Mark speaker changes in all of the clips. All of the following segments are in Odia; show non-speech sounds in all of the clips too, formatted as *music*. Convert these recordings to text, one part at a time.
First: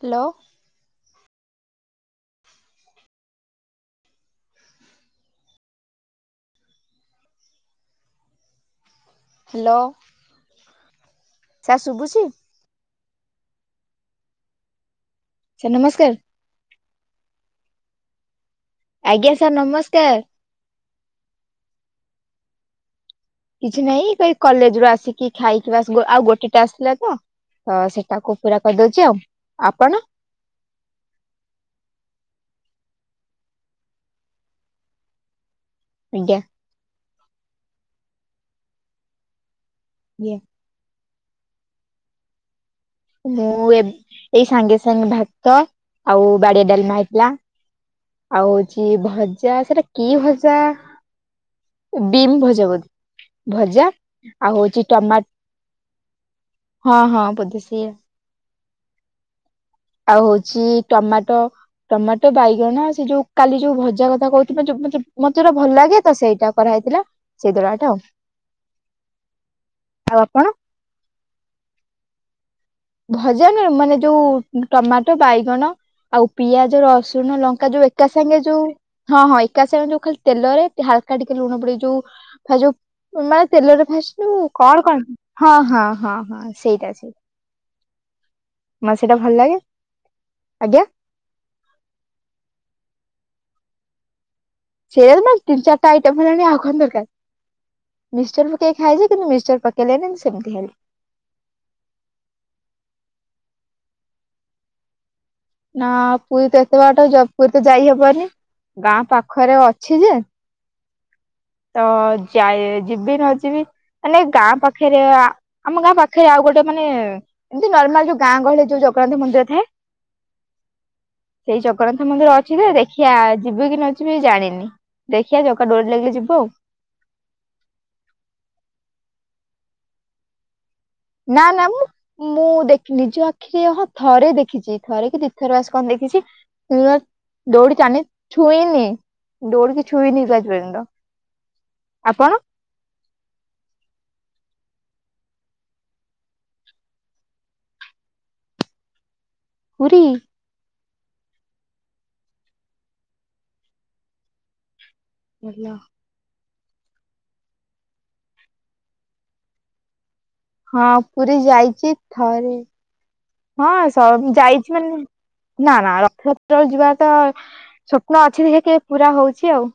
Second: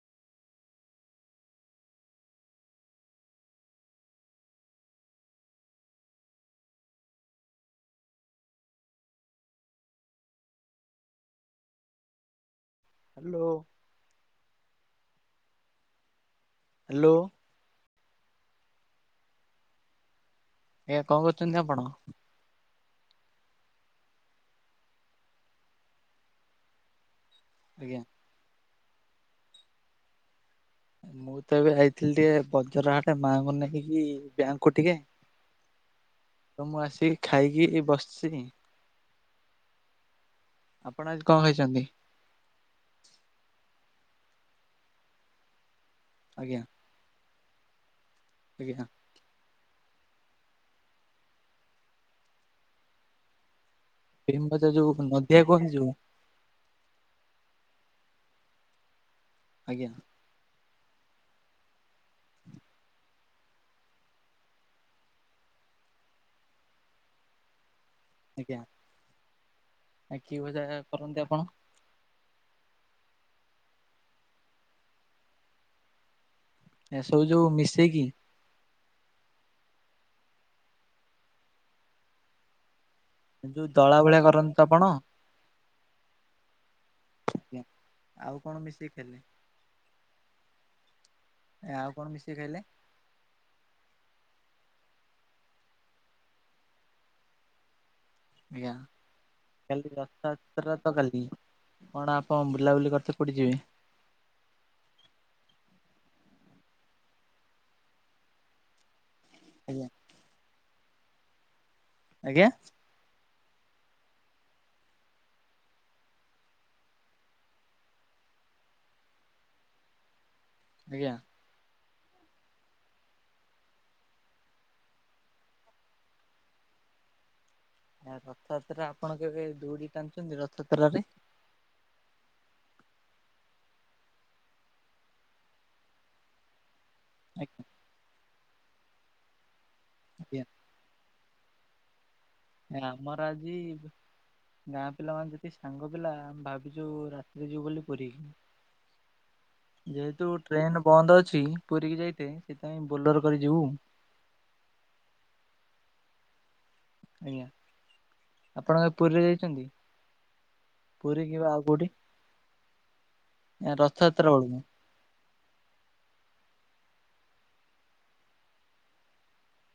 Speaker 1: ହ୍ୟାଲୋ। ହ୍ୟାଲୋ। ସାର ଶୁଭୁଛି?
Speaker 2: ହ୍ୟାଲୋ।
Speaker 1: ସାର୍ ନମସ୍କାର।
Speaker 2: ହ୍ୟାଲୋ।
Speaker 1: ଆଜ୍ଞା ସାର୍ ନମସ୍କାର।
Speaker 2: ଏ କଣ କରଛନ୍ତିି ଆପଣ?
Speaker 1: କିଛି ନାଇଁ ସେହି କଲେଜ ରୁ ଆସିକି ଖାଇକି ବାସ୍ ଆଉ ଗୋଟେ ଟାସ୍କ ଥିଲା ତ
Speaker 2: ଆଜ୍ଞା
Speaker 1: ସେଟାକୁ ପୁରା କରିଦଉଛି ଆଉ, ଆପଣ?
Speaker 2: ମୁଁ ତ ଏବେ ଯାଇଥିଲି ଟିକେ ବଜାର ଆଡେ ମାଙ୍କୁ ନେଇକି ବ୍ୟାଙ୍କ କୁ ଟିକେ।
Speaker 1: ଆଜ୍ଞା।
Speaker 2: ତ ମୁଁ ଆସିକି, ଖାଇକି ବସ୍‌ଚି।
Speaker 1: ଏ
Speaker 2: ଆପଣ ଆଜି କ'ଣ ଖାଇଚନ୍ତି?
Speaker 1: ମୁଁ ଏଇ ସାଙ୍ଗେ ସାଙ୍ଗେ ଭାତ ଆଉ
Speaker 2: ଆଜ୍ଞା
Speaker 1: ବାଡ଼ିଆ ଡ଼ାଲ୍ମା ହେଇଥିଲା। ଆଉ ହଉଚି
Speaker 2: ଆଜ୍ଞା
Speaker 1: ଭଜା। ସେଟା କି ଭଜା, ବିମ୍ ଭଜା, ବଧେ ଭଜା।
Speaker 2: ବିମ୍
Speaker 1: ଆଉ
Speaker 2: ଭଜା
Speaker 1: ହଉଛି
Speaker 2: ଯଉ,
Speaker 1: ଟମାଟ
Speaker 2: ନଦିଆ କୁହନ୍ତି ଯଉ।
Speaker 1: ହଁ ହଁ, ବଧେ ସେୟା।
Speaker 2: ଆଜ୍ଞା।
Speaker 1: ଆଉ ହଉଚି ଟମାଟୋ, ଟମାଟୋ, ବାଇଗଣ ସେ ଯଉ କାଲି ଯଉ ଭଜା କଥା କହୁଥିବ-----ମତେ---ଭଲ୍ ଲାଗେ ତ ସେଇଟା କରା ହେଇଥିଲା, ସେଇ ଦଳଟା ଆଉ।
Speaker 2: ଆଜ୍ଞା, ଆ
Speaker 1: ଆଉ
Speaker 2: କିଏ
Speaker 1: ଆପଣ
Speaker 2: ଭଜା କରନ୍ତି ଆପଣ?
Speaker 1: ଭଜା ନୁହେଁ, ମାନେ ଯଉ ଟମାଟୋ, ବାଇଗଣ। ଆଉ ପିଆଜ,
Speaker 2: ଏସବୁ
Speaker 1: ରସୁଣ,
Speaker 2: ଯୋଉ
Speaker 1: ଲଙ୍କା ଯଉ
Speaker 2: ମିଶେଇକି
Speaker 1: ଏକା ସାଙ୍ଗେ ଯଉ। ହଁ ହଁ, ଏକା ସାଙ୍ଗେ ଯଉ ଖାଲି ତେଲରେ ହାଲ୍କା ଟିକେ ଲୁଣ ପଡ଼ିକି ଯଉ। ଯଉ ମାନେ
Speaker 2: ଯୋଉ
Speaker 1: ତେଲରେ
Speaker 2: ଦଳା ଭଳିଆ
Speaker 1: ଫାସ୍‌
Speaker 2: କରନ୍ତି ତ ଆପଣ?
Speaker 1: କ'ଣ କ'ଣ? ହଁ ହଁ ହଁ ହଁ ସେଇଟା।
Speaker 2: *inaudible* ଆଉ କ'ଣ ମିଶେଇକି
Speaker 1: ମ ସେଇଟା
Speaker 2: ଖାଇଲେ?
Speaker 1: ଭଲ୍ ଲାଗେ, ଆଜ୍ଞା।
Speaker 2: ଆଉ କ'ଣ ମିଶେଇ ଖାଇଲେ?
Speaker 1: ମାନ୍‌ ତିିନ୍‌ ଚାର୍ଟା ଆଇଟମ୍ ହେଲାଣି, ଆଉ କ'ଣ ଦର୍କାର୍। ମିଶ୍ଚର୍
Speaker 2: ଆଜ୍ଞା
Speaker 1: ପକେଇ ଖାଏଯେ, କିନ୍ତୁ ମିଶ୍ଚର୍ ପକେଇଲିନି ସେମ୍ତି ଖାଇଲି।
Speaker 2: ଗତ କାଲି, କ'ଣ ଆପ ବୁଲାବୁଲି କରିତେ ଡ଼େ ଯିବେ?
Speaker 1: ନା ପୁରୀ ତ ଏତେ ବାଟ, ପୁରୀ ତ ଯାଇ ହବନି ଗାଁ ପାଖରେ
Speaker 2: ଆଜ୍ଞା
Speaker 1: ଅଛି ଯେ। *inaudible*
Speaker 2: ଆଜ୍ଞା
Speaker 1: ଯିବି ନ ଯିବି, ମାନେ ଗାଁ ପାଖେରେ ଆମ ଗାଁ ପାଖରେ ଆଉ ଗୋଟେ ମାନେ ଏମ୍ତି ନର୍ମାଲ୍ ଯଉ, ଗାଁ ଗହଳିରେ ଯଉ ଜଗନ୍ନାଥ୍ ମନ୍ଦିର ଥାଏ।
Speaker 2: ଆଜ୍ଞା।
Speaker 1: ସେଇ ଜଗନ୍ନାଥ ମନ୍ଦିର ଅଛି ଯେ ଦେଖିଆ, ଯିବି କି ନ ଯିବି ଜାଣିନି। ଦେଖିଆ ଜଗା ଡ଼ୋରି ଲାଗିଲେ ଯି ହଁ
Speaker 2: ରଥଯାତ୍ରା ଆପଣ କେବେ ଦୌଡ଼ି ଟାଣ୍ ଚନ୍ତି ରଥ--ତ୍ରା ରେ?
Speaker 1: *inaudible* ମୁଁ ଦେ ନିଜ ଆଖିରେ ହଁ ଥରେ ଦେଖିଚି, ଥରେ କି ଦି ଥର ବାସ୍‌ ଙ୍କ ଦେଖିଚି? *inaudible* ଆପଣ।
Speaker 2: ଆମର୍ ଆଜି ଗାଁ ପିଲାମାନେ ଯେତିକି ସାଙ୍ଗ ପିଲା, ଭାବିଚୁ ରାତିରେ ଯିବୁ ବୋଲି ପୁରୀ।
Speaker 1: ପୁରୀ
Speaker 2: ଯେହେତୁ ଟ୍ରେନେ ବନ୍ଦ ଅଛି, ପୁରୀ କି ଯାଇତେ ସେଥା--ଇଁ ବୋଲାର କରି ଯିବୁ।
Speaker 1: *inaudible*
Speaker 2: ଆଜ୍ଞା, ଆପଣ ପୁ--ରେ ଯାଇଚନ୍ତି?
Speaker 1: ହଁ, ପୁରୀ ଯାଇଚି ଥରେ।
Speaker 2: ରଥଯାତ୍ରା ବେଳକୁ?
Speaker 1: ହଁ---ଯାଇଚି ମାନେ ନା ନା ରଥଯାତ୍ରା ଯିବାଟା ସ୍ୱପ୍ନ ଅଛି, ଦେଖିଆ କେବେ ପୁରା ହଉଚି ଆଉ।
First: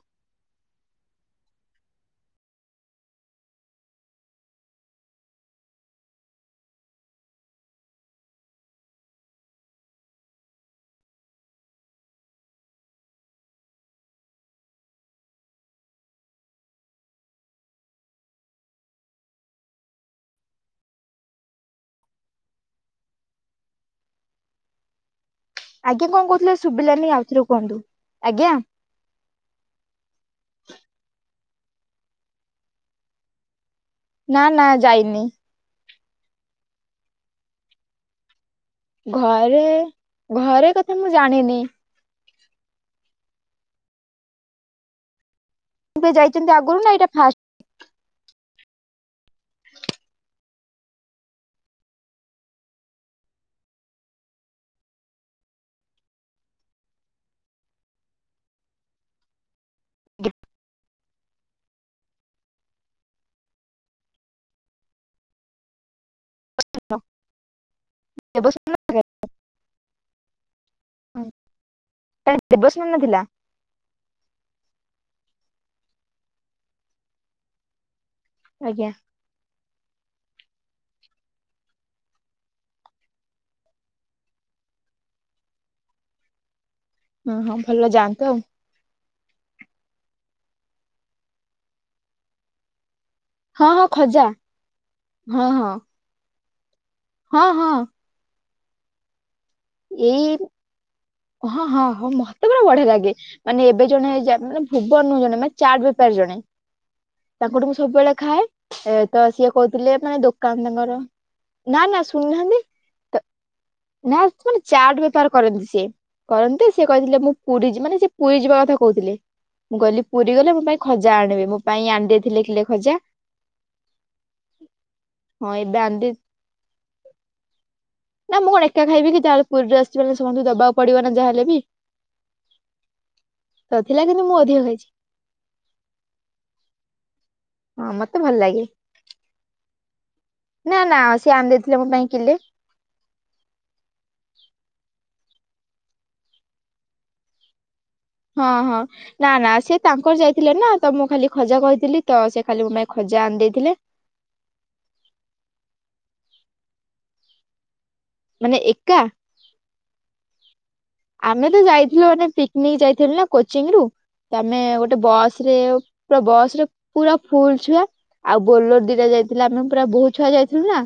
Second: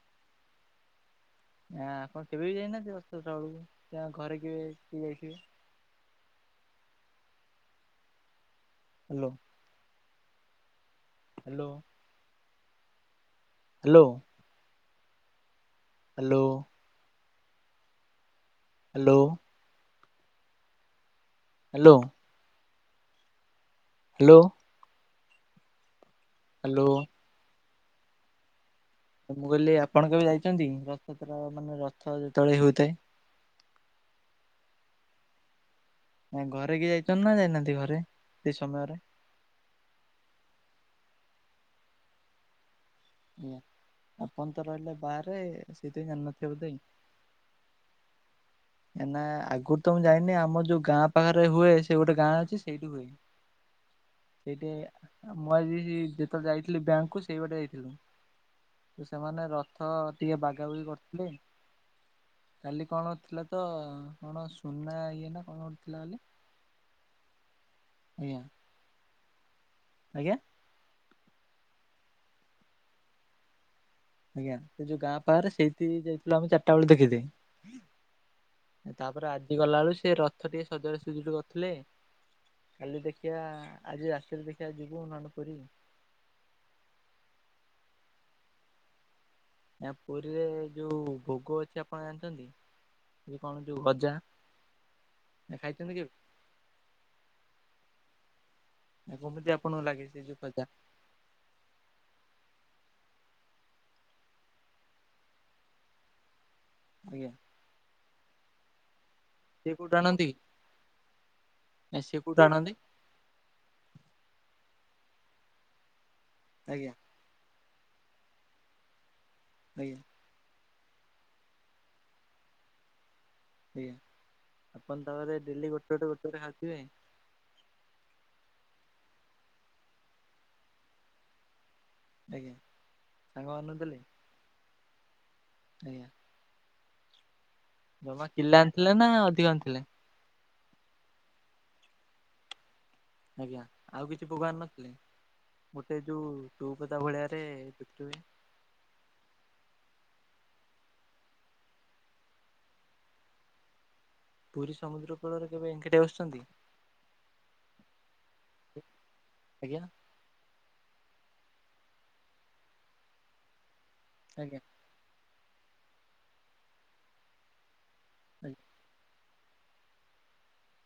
Speaker 2: *inaudible* Hello. Hello. *inaudible* Hello. *inaudible* Hello. Hello.
Speaker 1: ଆଜ୍ଞା କଣ କହୁଥିଲେ
Speaker 2: ହ୍ୟାଲୋ।
Speaker 1: ଶୁଭିଲାାନି ଆଉଥରେ କୁହନ୍ତୁ ଆଜ୍ଞା।
Speaker 2: ତ ମୁଁ କହିଲି ଆପଣ କେବେ ଯାଇଛନ୍ତିକି ରଥ ଯାତ୍ର ମାନେ ରଥ ଯେତେବେଳେ ହେଉଥାଏ?
Speaker 1: ନା ନା ଯାଇନି।
Speaker 2: ଘରେ କି ଯାଇଛନ୍ତି ନା ଯାଇନାହାନ୍ତି ଘରେ ସେ ସମୟରେ।
Speaker 1: ଘରେ ଘରେ କଥା ମୁଁ ଜାଣିନି।
Speaker 2: ଉ ଆପଣ ତ ରହିଲେ ବାହାରେ। ସେଇଥିପାଇଁ
Speaker 1: କେବେ
Speaker 2: ଜାଣିନଥିବେ
Speaker 1: ଯାଇଛନ୍ତି
Speaker 2: ବୋଧେ
Speaker 1: ଆଗରୁ ନା ଏଇଟା ଫାଷ୍ଟ?
Speaker 2: ନା ଆଗରୁ ତ ମୁଁ ଯାଇନି ଆମ ଯୋଉ ଗାଁ ପାଖରେ ହୁଏ ସେ ଗୋଟେ ଗାଁ ଅଛି ସେଇଠି ହୁଏ। ସେଇଟା ମୁଁ ଆଜି ଯେତେବେଳେ ଯାଇଥିଲି ବ୍ୟାଙ୍କକୁୁ ସେଇ ବାଟେ ଯାଇଥିଲୁ। ତ ସେମାନେ ରଥ ଟିକେ
Speaker 1: ଫାଷ୍ଟ
Speaker 2: ବାଗାବାଗି କରିଥିଲେ। କାଲି କଣ ଥିଲା ତ କଣ ସୁନା ଇଏ ନା କଣ ଗୋଟେ ଥିଲା କାଲି।
Speaker 1: *unintelligible*
Speaker 2: ଆଜ୍ଞା।
Speaker 1: ହଁ ଏ ଦେବସ୍ନାନ ଥିଲା।
Speaker 2: ଆଜ୍ଞା ସେ ଯୋଉ ଗାଁ ପାହାରେ ସେଇଠି ଯାଇଥିଲୁ ଆମେ ଚାରିଟା ବେଳେ ଦେଖିତେ।
Speaker 1: ଆଜ୍ଞା
Speaker 2: ତାପରେ ଆଜି ଗଲାବେଳୁ ସେ ରଥ ଟିକେ ସଜାଡ଼ା ସଯୁଡ଼ି କରୁଥିଲେ। କାଲି ଦେଖିବା ଆଜି ରାତିରେ ଦେଖିବା ଯିବୁ ନହନେ ପୁରୀ।
Speaker 1: ଓଁ ହଁ ଭଲ ଯାଆନ୍ତୁ ଆଉ।
Speaker 2: ଆଜ୍ଞା ପୁରୀରେ ଯୋଉ ଭୋଗ ଅଛି ଆପଣ ଜାଣିଛନ୍ତି? ଯ କଣ
Speaker 1: ହଁ
Speaker 2: ଯଉ
Speaker 1: ହଁ
Speaker 2: ଗଜା
Speaker 1: ଖଜା ହଁ ହଁ
Speaker 2: ଖାଇଛନ୍ତି କେବେ?
Speaker 1: ହଁ ହଁ।
Speaker 2: ଆ କମିତି ଆପଣଙ୍କୁ ଲାଗେ ସେ
Speaker 1: ଏଇ
Speaker 2: ଯୋଉ ଖଜା।
Speaker 1: ହଁ ହଁ ହ ମତେତ ବଢିଆ ଲାଗେ। ମାନେ ଏବେ ଜଣେ ଯାନେ ଭୁବନ ରୁ ଜଣେ ମାନେ ଚାଟ ବେପାରୀ ଜଣେ
Speaker 2: ଆଜ୍ଞା।
Speaker 1: ତାଙ୍କଠୁ ମୁଁ ସବୁବେଳେ ଖାଏ ତ ସିଏ
Speaker 2: ସେ କୋଉଠୁ
Speaker 1: କହୁଥିଲେ ମାନେ
Speaker 2: ଆଣନ୍ତି?
Speaker 1: ଦୋକାନ ତାଙ୍କର ନା ନା
Speaker 2: ସେ କୋଉଠୁ
Speaker 1: ଶୁଣିନାହାନ୍ତି
Speaker 2: ଆଣନ୍ତି?
Speaker 1: ତ ନା ସେ ମାନେ ଚାଟ ବେପାର କରନ୍ତି ସେ କରନ୍ତି ସେ
Speaker 2: ଆଜ୍ଞା
Speaker 1: କହିଥିଲେ ମୁଁ ପୁରୀ ଯିବ ମାନେ ସେ ପୁରୀ ଯିବା କଥା କହୁଥିଲେ ମୁଁ
Speaker 2: ଆଜ୍ଞା
Speaker 1: କହିଲି ପୁରୀ ଗଲେ ମୋ ପାଇଁ ଖଜା ଆଣିବେ ମୋ ପାଇଁ ଆଣି ଦେଇ ଥିଲେ କିଲେ ଖଜା।
Speaker 2: ଆଜ୍ଞା, ଆପଣ ତାପରେ
Speaker 1: ହଁ
Speaker 2: ଡେଲି
Speaker 1: ଏବେ
Speaker 2: ଗୋଟେ
Speaker 1: ଆଣିଦେଇ
Speaker 2: ଗୋଟେ ଖାଉଥିବେ?
Speaker 1: ନା ମୁଁ କଣ ଏକା ଖାଇବି କି ଯାହାହେଲେ ପୁରୀ ରୁ ଆସିଚି ମାନେ ସମସ୍ତଙ୍କୁ ଦବାକୁ ପଡିବ ନା ଯାହା ହେଲେ ବି।
Speaker 2: ଆଜ୍ଞା। ସାଙ୍ଗ ମାନଙ୍କୁ ଦେଲେ?
Speaker 1: ନଥିଲା କିନ୍ତୁ ମୁଁ ଅଧିକ ଖାଇଛି।
Speaker 2: ଆଜ୍ଞା।
Speaker 1: ହଁ ମତେ
Speaker 2: ଜମା
Speaker 1: ଭଲ
Speaker 2: କିଲେ
Speaker 1: ଲାଗେ
Speaker 2: ଆଣିଥିଲେ ନା ଅଧିକ ଆଣିଥିଲେ?
Speaker 1: ନା ନା ସିଏ ଆଣିଦେଇଥିଲେ ମୋ ପାଇଁ କିଲେ।
Speaker 2: ଆଜ୍ଞା ଆଉ କିଛି ଭୋଗ ଆଣି ନଥିଲେ? ଗୋଟେ ଯୋଉ ଚୌପଦା ଭଳିଆରେ ଗୁପଚୁପ ହୁଏ।
Speaker 1: ହଁ ହଁ। ନା ନା ସେ ତାଙ୍କର ଯାଇଥିଲେ ନା ତ ମୁଁ ଖାଲି ଖଜା କହିଥିଲି ତ ସେ ଖାଲି ମୋ ପାଇଁ ଖଜା ଆଣିଦେଇଥିଲେ।
Speaker 2: ପୁରୀ ସମୁଦ୍ର କୂଳରେ କେବେ ଏଙ୍କାଟିଆ ବସିଛନ୍ତି?
Speaker 1: ମାନେ ଏକା।
Speaker 2: ଆଜ୍ଞା।
Speaker 1: ଆମେ ତ ଯାଇଥିଲୁ ମାନେ ପିକନିକ ଯାଇଥିଲୁ ନା କୋଚିଂ ରୁ
Speaker 2: ଆଜ୍ଞା
Speaker 1: ତମେ ଓ ଗୋଟେ ବସ ରେ ପୁରା ବସ ରେ ପୁରା ଫୁଲ ଛୁଆ ଆଉ
Speaker 2: ଆଜ୍ଞା
Speaker 1: ବୋଲୋର ଦିଟା ଯାଇ ଥିଲା ଆମେ ପୁରା ବୋହୁତ ଛୁଆ ଯାଇଥିଲୁ ନା।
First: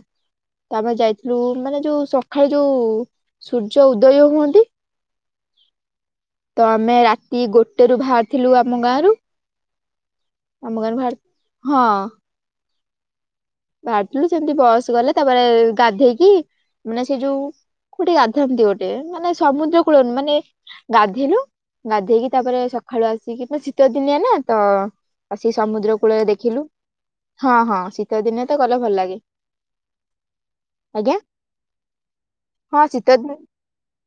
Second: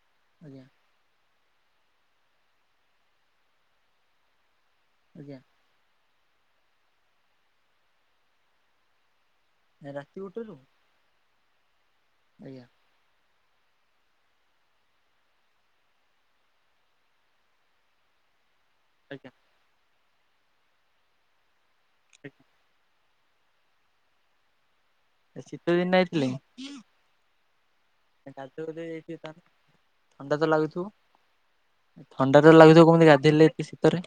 Speaker 2: ଆଜ୍ଞା।
Speaker 1: ତାଆମେ ଯାଇଥିଲୁ ମାନେ ଯୋଉ ସକାଳେ ଯୋଉ ସୂର୍ଯ୍ୟ ଉଦୟ ହୁଅନ୍ତି।
Speaker 2: ଆଜ୍ଞା।
Speaker 1: ତ ଆମେ ରାତି ଗୋଟେରୁ ବାହାରିଥିଲୁ ଆମ ଗାଁରୁ
Speaker 2: ରାତି ଗୋଟେରୁ?
Speaker 1: ଆମ ଗାଁରୁ ଭାରି ହଁ।
Speaker 2: ଆଜ୍ଞା।
Speaker 1: ବାହାରିଥିଲୁ ସେମିତି ବସ୍ ଗଲେ ତାପରେ ଗାଧେଇକି ମାନେ ସେ ଯୋଉ କୋଉଠି ଗାଧାନ୍ତି ଗୋଟେ ମାନେ
Speaker 2: ଆଜ୍ଞା।
Speaker 1: ସମୁଦ୍ର କୂଳନୁହ ମାନେ ଗାଧେଇଲୁ ଗାଧେଇକି ତାପରେ ସକା ସଖାଳୁ ଆସିକି ପୁରା ଶୀତ ଦିନିଆନା ତ
Speaker 2: ଆଜ୍ଞା।
Speaker 1: ଆସିକି
Speaker 2: ଶୀତ ଦିନ
Speaker 1: ସମୁଦ୍ର କୂଳରେ
Speaker 2: ଆଇଥିଲେ
Speaker 1: ଦେଖିଲୁ ହଁ ହଁ ଶି
Speaker 2: *unintelligible* ଥଣ୍ଡାତ ଲାଗୁଥିବ?
Speaker 1: ଆଜ୍ଞା
Speaker 2: ଥଣ୍ଡାତ
Speaker 1: ହଁ
Speaker 2: ଲାଗୁଥିବ କେମିତି
Speaker 1: ଶୀତ ଦିନ
Speaker 2: ଗାଧେଇଲେ ଏତେ ଶୀତରେ?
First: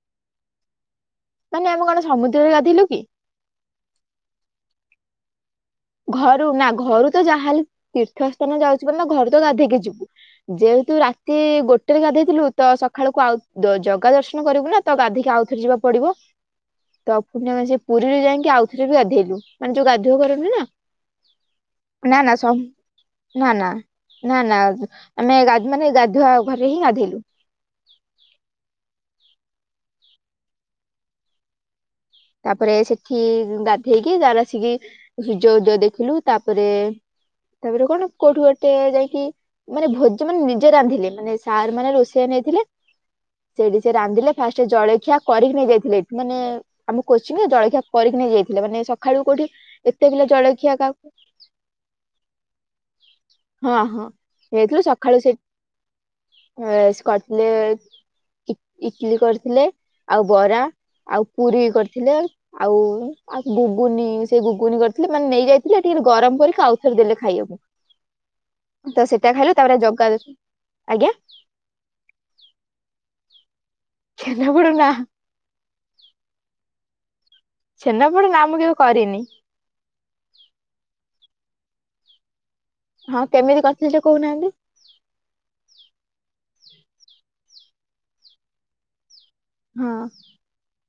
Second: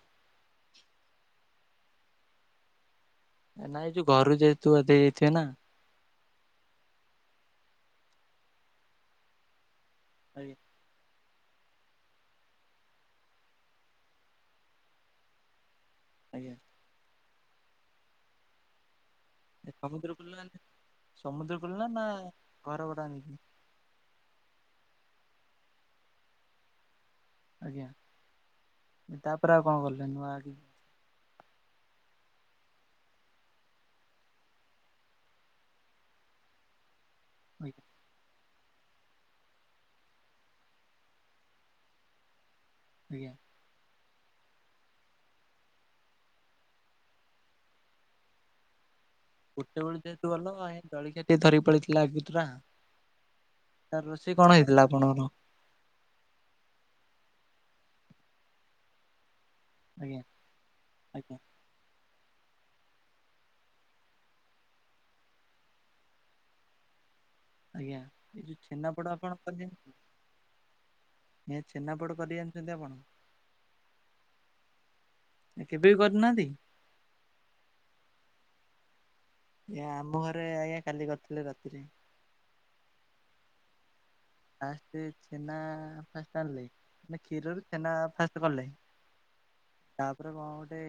Speaker 1: ମାନେ ଆମେ କଣ ସମୁଦ୍ରରେ ଗାଧେଇଲୁକି।
Speaker 2: ନାଇଁ ଯୋଉ ଘରୁ ଯେହେତୁ ଗାଧେଇକି ଯାଇଥିବେନା?
Speaker 1: ଘରୁନା ଘରୁତ ଯାହାହେଲେ ତୀର୍ଥ ସ୍ଥାନ ଯାଉଚୁ ମାନ ଘରୁତ ଗାଧେଇକି ଯିବୁ
Speaker 2: ଆଜ୍ଞା
Speaker 1: ଯୋଉ ତୁ ରାତି ଗୋଟେରେ ଗାଧେଇଥିଲୁତ ସଖିଳକୁ ଆଉ ଜଗା ଦର୍ଶନ କରିବୁନା ତଗାଧୋଇକି ଆଉଥରେ ଯିବାକୁ ପଡ଼ିବ।
Speaker 2: ଆଜ୍ଞା।
Speaker 1: ତପୁଣି ଆମେସେ ପୁରୀରୁ ଯାଇକି ଆଉଥରେବି ଗାଧେଇଲୁ ମାନେ ଯୋଉ
Speaker 2: ସମୁଦ୍ର
Speaker 1: ଗାଧୁଆ
Speaker 2: କୂଳ ନା
Speaker 1: ଘରନୁହେନା।
Speaker 2: ସମୁଦ୍ର କୂଳରେନାଁ ଘରଭଡ଼ା ନେଇକି?
Speaker 1: ନା ନା ନା ନା ଆମେ ଗା ମାନେ ଗାଧୁଆ ଘରେହିଁ ଗାଧେଇଲୁ।
Speaker 2: ଆଜ୍ଞା ତାପରେ ଆଉ କଣ କଲେ ନୂଆ ଆକି
Speaker 1: ତାପରେ ସେଠି ଗାଧେଇକି ତାପରେ ଆସିକି ସୂର୍ଯ୍ୟ ଉଦୟ ଦେଖିଲୁ ତାପରେ ତାପରେ କଣ କୋଉଠୁ ଗୋ ଟେ ଯାଇକି ମାନେ ଭୋଜ ମାନେ ନିଜେ ରାନ୍ଧିଲେ ମାନେ ସାର୍ ମାନେ ରୋଷେଇଆ ନେଇଥିଲେ
Speaker 2: ଆଜ୍ଞା।
Speaker 1: ସେଇଠିସେ ରାନ୍ଧିଲେ ଫାଷ୍ଟ ଜଳଖିଆ କରିକି ନେଇ ଯାଇଥିଲେ ଏଠି ମାନେ ଆମ କୋଚିଂରେ ଜଳଖିଆ କରିକି ନେଇ ଯାଇଥିଲେ ମାନେ ସକାଳୁ କୋଉଠି
Speaker 2: ଗୋଟେ ବେଳୁ
Speaker 1: ଏତେ
Speaker 2: ଯେହେତୁ
Speaker 1: ପିଲା
Speaker 2: ଗଲ
Speaker 1: ଜଳଖିଆ କାହାକୁ
Speaker 2: ଜଳଖିଆ ଟିକେ ଧରିକି ପଳେଇଥିଲା ଆଗୁତୁରା
Speaker 1: ହଁ
Speaker 2: ତା
Speaker 1: ହଁ
Speaker 2: ରଷେଇ କଣ ହେଇଥିଲା ଆପଣଙ୍କର?
Speaker 1: ଅଁ କରିଥିଲେ ଇଟି ଇଟଲିି କରିଥିଲେ
Speaker 2: ଆଜ୍ଞା
Speaker 1: ଆଉ ବରା ଆଉ
Speaker 2: ଆଜ୍ଞା।
Speaker 1: ପୁରୀ କରିଥିଲେ ଆଉ ଆଉ ଗୁଗୁନି ସେ ବୁଗୁନି କରିଥିଲେ ମାନେ ନେଇଯାଇଥିଲେ ହେଟି ଗରମ କରିକି ଆଉଥରେ ଦେଲେ ଖାଇବାକୁ।
Speaker 2: ଆଜ୍ଞା ଏଇ
Speaker 1: ତ
Speaker 2: ଛେନାପୋଡ ଆପଣ
Speaker 1: ସେଟା ଖାଇଲୁ ତାପରେ ଜଗା ଦର୍ଶ ଆଜ୍ଞା।
Speaker 2: ନିଆ ଚିନାପଡ଼ କରିଜାଣିଚନ୍ତି ଆପଣ?
Speaker 1: ଛେନାପୋଡ଼ ନାଁ।
Speaker 2: କେବେବି କରିନାହାନ୍ତି?
Speaker 1: ଛେନାପଡ଼େ ନାମୁଁ କେବେ କରିନି।
Speaker 2: ଆଜ୍ଞା ଆମ ଘରେ ଆଜ୍ଞା କାଲି କରିଥିଲେ ରାତିରେ।
Speaker 1: ହଁ କେମିତି କରିଥିଲି ଟିକେ କହୁନାହାନ୍ତି।
Speaker 2: ଫାଷ୍ଟେ ଛେନା ଫାଷ୍ଟେ ଆଣିଲେ ମାନେ କ୍ଷୀରରୁ ଛେନା ଫାଷ୍ଟେ କଲେ
Speaker 1: ହଁ
Speaker 2: ତାପରେ କଣ ଗୋଟେ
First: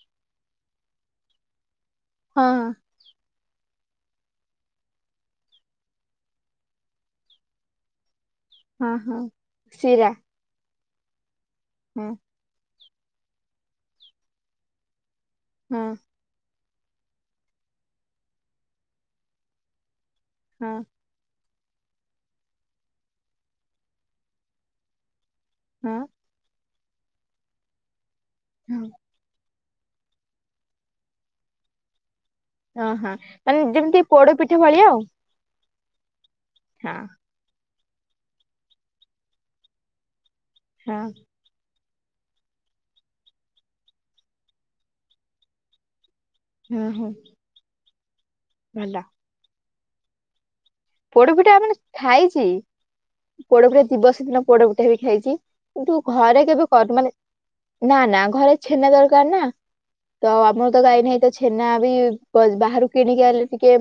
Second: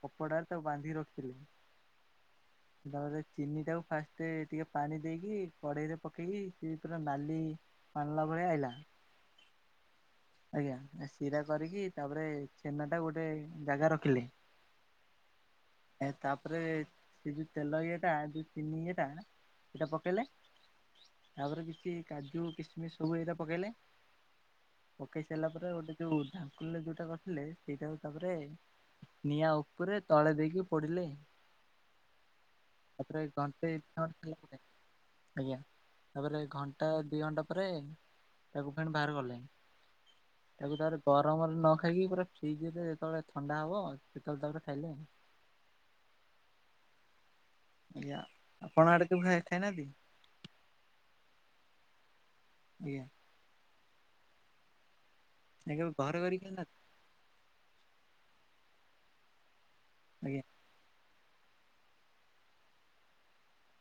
Speaker 2: କପଡ଼ାରେ ତାକୁ ବାନ୍ଧିକି ରଖିଥିଲେ
Speaker 1: ହଁ।
Speaker 2: ତାପରେ ଚିନିଟାକୁ ଫାଷ୍ଟେ ଟିକେ ପାଣି ଦେଇକି କଡ଼େଇରେ ପକେଇକି ସେପୁରା ନାଲି ପାଣିରା ଭଳିଆ ଆଇଲା
Speaker 1: ହଁ ହଁ ଶିରା।
Speaker 2: ଆଜ୍ଞା ଶିରା କରିକି
Speaker 1: ହଁ
Speaker 2: ତାପରେ ଛେନାଟା ଗୋଟେ ଜାଗାରେ ରଖିଲେ
Speaker 1: ହଁ।
Speaker 2: ଏ ତାପରେ ସେଯେଉଁ ତେଲ ଇଏଟା ଯେଉ ଚିନି ଇଏଟା ସେଇଟା ପକେଇଲେ
Speaker 1: ହଁ।
Speaker 2: ତାପରେ କିଛି କାଜୁ କିସମିସ ସବୁ ଏଇଟା ପକେଇଲେ ପକେଇ ସାରିଲା ପରେ ଗୋଟେ
Speaker 1: ହଁ
Speaker 2: ଯୋଉ ଢାକୁଲରେ ଯୋଉଟା କଥିଲେ ସେଇଟା ତାପରେ
Speaker 1: ହୁଁ
Speaker 2: ନିଆଁ ଉପରେ ତଳେ ଦେଇକି ପୋଡିଲେ
Speaker 1: ଓହଁ
Speaker 2: ତାପରେ
Speaker 1: ମାନେ
Speaker 2: ଘଣ୍ଟେ
Speaker 1: ଯେମିତି
Speaker 2: ଥିଲା
Speaker 1: ପୋଡ
Speaker 2: ପରେ
Speaker 1: ପିଠା ଭଳିଆ ଆଉ।
Speaker 2: ଆଜ୍ଞା ତାପରେ ଘଣ୍ଟା
Speaker 1: ହଁ
Speaker 2: ଦି ଘଣ୍ଟା ତାପରେ ତାକୁ ଫେଣି ବାହାର ଗଲେ ତାକୁ ତା
Speaker 1: ହଁ
Speaker 2: ଗରମରେ ନ ଖାଇକି ପୁରା ଫ୍ରିଜ୍ ହେଲେ ଯେତେବେଳେ ଥଣ୍ଡା ହବ ସେତେବେଳେ ତାପରେ ଖାଇଲେ।
Speaker 1: ହୁଁ ହୁଁ।
Speaker 2: ଆଜ୍ଞା ଆପଣ ଆଡେ କେବେ ଖାଇବା ଖାଇନାହାନ୍ତି।
Speaker 1: ପୋଡପିଟା ଆମାନେ ଖାଇଛି।
Speaker 2: ଆଜ୍ଞା।
Speaker 1: ପୋଡପିଠା ଦିବସ ଦିନ ପୋଡପିଠା ବି ଖାଇଛି
Speaker 2: ଆଜ୍ଞା କେବେ
Speaker 1: କିନ୍ତୁ
Speaker 2: କରିକି
Speaker 1: ଘରେ କେବେ
Speaker 2: ଖାଇନାହାନ୍ତି
Speaker 1: କରି ମାନେ ନା ନା ଘରେ ଛେନା ଦରକାର ନା ତ
Speaker 2: ଆଜ୍ଞା
Speaker 1: ଆମ ତ ଗାାଇନାହିଁ ତ ଛେନା ବି ବାହାରୁ କିଣିକି ଆଣିଲେ ଟିକେ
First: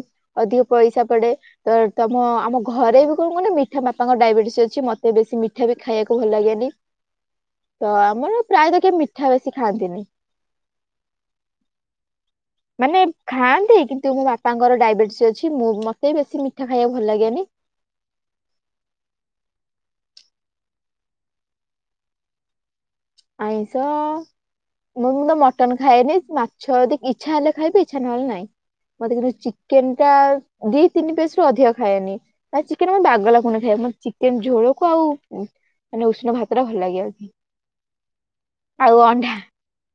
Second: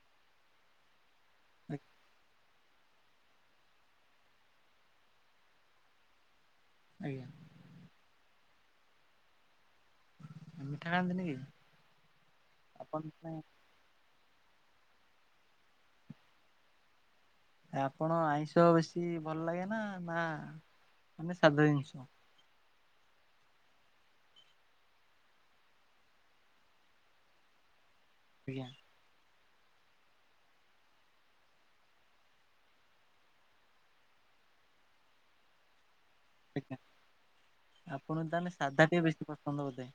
Speaker 1: ଅଧିକ ପଇସା ପଡେ। ତ ତମ ଆମ ଘରେ କଣ କ ନା ମିଠା ବାପାଙ୍କ ଡାଇବେଟିସ୍ ଅଛି ମତେ ବେଶୀ ମିଠା ବି ଖାଇବାକୁ ଭଲ ଲାଗେନି।
Speaker 2: ଆଜ୍ଞା।
Speaker 1: ତ ଆମର ପ୍ରାୟତଃ କେ ମିଠା ବେଶୀ ଖାଆନ୍ତିନି।
Speaker 2: ମିଠା ଖାନ୍ତିନି କେହି।
Speaker 1: ମାନେ ଖାଆନ୍ତି କିନ୍ତୁ ମୋ ବାପାଙ୍କର ଡାଇବେଟିସ୍ ଅଛି ମୁଁ ମତେ ବି ବେଶୀ ମିଠା ଖାଇବାକୁ ଭଲ ଲାଗେନି।
Speaker 2: ଆପଣ ଆଇଁଷ ବେଶୀ ଭଲ ଲାଗେ ନା ନା ମାନେ ସାଧ ଜିନିଷ।
Speaker 1: ଆଇଁଷ ମୁଁ ମୁଁ ତ ମଟନ ଖାଇଏନି ମାଛ ଯଦି ଇଚ୍ଛା ହେଲେ ଖାଇବି। ଇଛା ନହେଲେ ନାଇଁ
Speaker 2: ଆଜ୍ଞା
Speaker 1: ମତେ କିନ୍ତୁ ଚିକେନ ଟା ଦି ତିନି ପେସ ରୁ ଅଧିକ ଖାଏନି। ନା ଚିକେନ ମୋ ବାଗ ଲାଗୁନି ଖାଇବାକୁ ମ ଚିକେନ ଝୋଳକୁ ଆଉ ମାନେ ଉଷ୍ନା ଭାତ ଟା ଭଲ ଲାଗେ।
Speaker 2: ଆପଣ ତାହେଲେ ସାଧା
Speaker 1: ଆଉ
Speaker 2: ଟେ ବେଶୀ
Speaker 1: ଅଣ୍ଡା
Speaker 2: ପସନ୍ଦ ବୋଧେ।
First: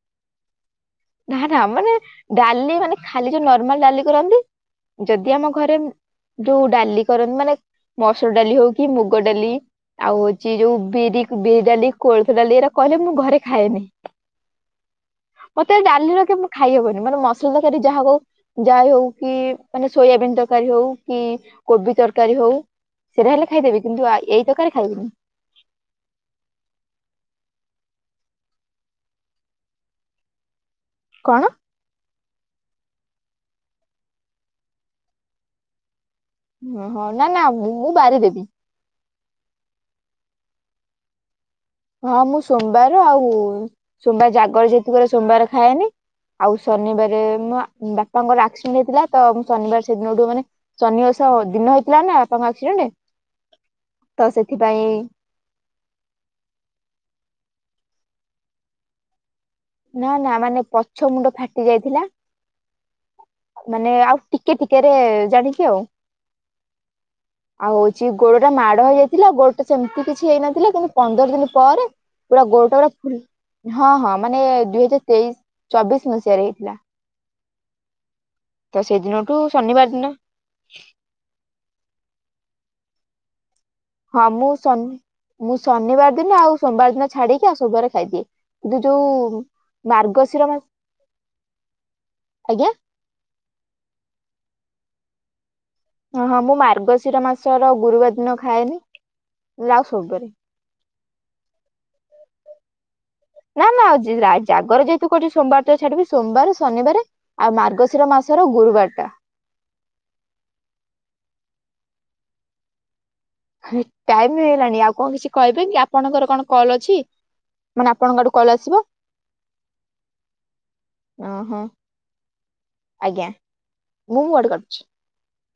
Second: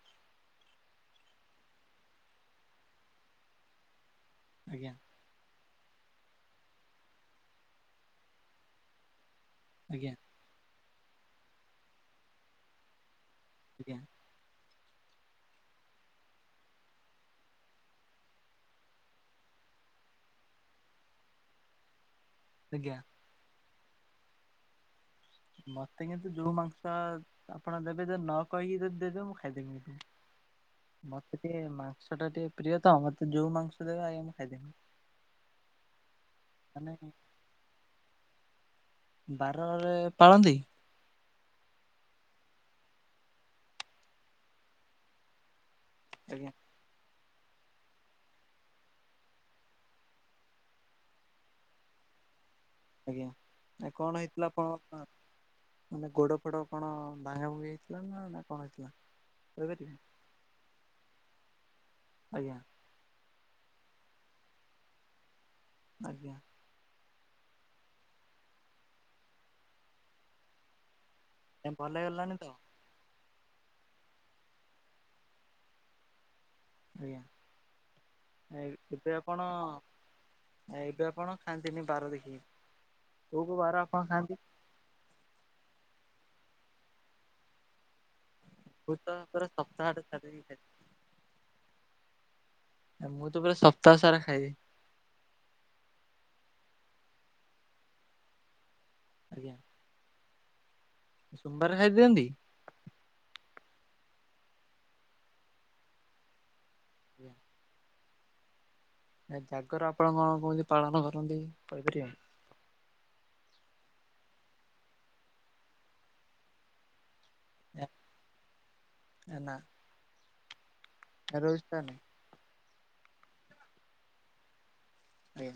Speaker 1: ନା ନା ମାନେ ଡାଲି ମାନେ ଖାଲି ଯୋଉ ନର୍ମାଲ ଡାଲି କରନ୍ତି।
Speaker 2: ଆଜ୍ଞା।
Speaker 1: ଯଦି ଆମ ଘରେ ଯୋଉ ଡାଲି କରନ୍ତି ମାନେ ମସୁର ଡାଲି ହଉ କି ମୁଗ ଡାଲି।
Speaker 2: ଆଜ୍ଞା।
Speaker 1: ଆଉ ହଉଛି ଯୋଉ ବିରି ବିରି ଡାଲି କୋଳଥ ଡାଲି ଏଇରା କହିଲେ ମୁଁ ଘରେ ଖାଏନି।
Speaker 2: ଆଜ୍ଞା
Speaker 1: ମତେ ଡାଲି ର କେ ମୁଁ ଖାଇହବନି ମାନେ ମସଲ ତକାରୀ ଯାହା ହଉ ଯାାଇ ହଉ କି ମାନେ ସୋୟାବିନ୍ ତରକାରୀ ହଉ କି କୋବି ତରକାରୀ ତରକାରୀ ହଉ
Speaker 2: ଆଜ୍ଞା
Speaker 1: ସେଇଟା ହେଲେ ଖାଇଦେବି କିନ୍ତୁ ଏଇ ତରକାରୀ ଖାଇବନି।
Speaker 2: ମତେ କିନ୍ତୁ ଯୋଉ ମାଂସ ଆପଣ ଦେବେ ଯ ନ କହିକି ଯଦି ଦେଇଦବେ ମୁଁ ଖାଇଦେବି। ମତେ
Speaker 1: କଣ
Speaker 2: ଟିକେ ମାଂସ ଟା ଟିକେ ପ୍ରିୟ ତ ମତେ ଯୋଉ ମାଂସ ଦେବେ ଆଜ୍ଞା ମୁଁ ଖାଇଦେବି।
Speaker 1: ଓ
Speaker 2: ମାନେ
Speaker 1: ହଁ ନା ନା ମୁଁ ବାରିଦେବି।
Speaker 2: ବାରରେ ପାଳନ୍ତି।
Speaker 1: ହଁ ମୁଁ ସୋମବାର ଆଉ ସୋମବାର ଜାଗର ଯେତିକ ସୋମବାର ଖାଏନି
Speaker 2: ଆଜ୍ଞା
Speaker 1: ଆଉ ଶନିବାର ମୋ ବାପାଙ୍କର ଆକ୍ସିଡେଣ୍ଟ ହେଇଥିଲା ତ ଶନିବାର ସେଦିନଠୁ ମାନେ ଶନି ଓଷା ଦିନ ହେଇଥିଲା ନା ବାପାଙ୍କ ଆକ୍ସିଡେଣ୍ଟ।
Speaker 2: ଆଜ୍ଞା ଆ କଣ
Speaker 1: ତ
Speaker 2: ହେଇଥିଲା
Speaker 1: ସେଥିପାଇଁ
Speaker 2: ଆପଣଙ୍କ ମାନେ ଗୋଡ ଫଡ କଣ ଭାଙ୍ଗା ଭଙ୍ଗି ହେଇଥିଲା ନା ନା କଣ ହେଇଥିଲା। କହିପାରିବେ
Speaker 1: ନା ନା ମାନେ ପଛ ମୁଣ୍ଡ ଫାଟି ଯାଇଥିଲା।
Speaker 2: ଆଜ୍ଞା
Speaker 1: ମାନେ ଆଉ ଟିକେ ଟିକେରେ ଜାଣିକି ଆଉ।
Speaker 2: ଆଜ୍ଞା।
Speaker 1: ଆଉ ହଉଛି ଗୋଡଟା ମାଡ ହେଇଯାଇଥିଲା ଗୋଡଟା ସେମିତି କିଛି ହେଇନଥିଲା କିନ୍ତୁ ପନ୍ଦର ଦିନ
Speaker 2: ଏ
Speaker 1: ପରେ
Speaker 2: ଭଲ ହେଇଗଲାଣି
Speaker 1: ପୁରା
Speaker 2: ତ?
Speaker 1: ଗୋଡଟା ପା ହଁ ହଁ। ମାନେ ଦୁଇ ହଜାର ତେଇଶ ଚବିଶ ମସିହାରେ ହେଇଥିଲା।
Speaker 2: ଆଜ୍ଞା
Speaker 1: ତ
Speaker 2: ଏ-ଏବେ
Speaker 1: ସେଦିନଠୁ
Speaker 2: ଆପଣ
Speaker 1: ଶନିବାର ଦିନ
Speaker 2: ଏବେ ଆପଣ ଖାଆନ୍ତିନି ବାର ଦେଖିକି କଉ କଉ ବାର ଆ
Speaker 1: ହଁ ମୁଁ ଶନି- ମୁଁ ଶନିବାର୍ ଦିନ ଆଉ ସୋମବାର୍ ଦିନ ଛାଡିକି ଆଉ ସବୁବାରେ ଖାଇଦିଏ।
Speaker 2: ମୁଁ ତ
Speaker 1: ଯଉ
Speaker 2: ପୁରା ସପ୍ତାହଟେ ଛାଡିକି
Speaker 1: ମାର୍ଗଶିର ମାସ -ଆଜ୍ଞା।
Speaker 2: ମୁଁ ତ ପୁରା ସପ୍ତାହ ସାରା ଖାଇବି।
Speaker 1: ଓ -ହଁ -ମୁଁ ମାର୍ଗଶିର ମାସର ଗୁରୁବାର ଦିନ ଖାଏନି।
Speaker 2: ଆଜ୍ଞା।
Speaker 1: ନହେଲେ ଆଉ ସବୁ ବାରେ।
Speaker 2: ସୋମବାରେ ଖାଇ ଦିଅନ୍ତି?
Speaker 1: ନା- ନା ଆଉ ଜେ-ଜାଗର ଯହେତୁ କରୁଚି ସୋମବାର ତ ଛାଡିବି ସୋମବାରେ ଶନିବାରେ
Speaker 2: କି୍ଞ
Speaker 1: ଆଉ ମାର୍ଗଶିର ମାସର ଗୁରୁବାର୍ ଟା।
Speaker 2: ଏ ଜାଗର ଆପଣ କଣ କେମିତି ପାଳନ କରନ୍ତି କହିପାରିବେ?
Speaker 1: *unintelligible* ଟାଇମ୍ ହେଇଗଲାଣି ଆଉ କଣ କିଛି କହିବେ କି ଆପଣଙ୍କର କଣ କଲ୍ ଅଛି? ମାନେ ଆପଣଙ୍କ ଆଡୁ କଲ୍ ଆସିବ?
Speaker 2: ନା
Speaker 1: ଓହୋ
Speaker 2: ରୋଜ୍ ତା ନାଇଁ
Speaker 1: -ଆଜ୍ଞା ମୁଁ ମୋ ଆଡୁ କଲ୍ କରୁଚି।
Speaker 2: ହ୍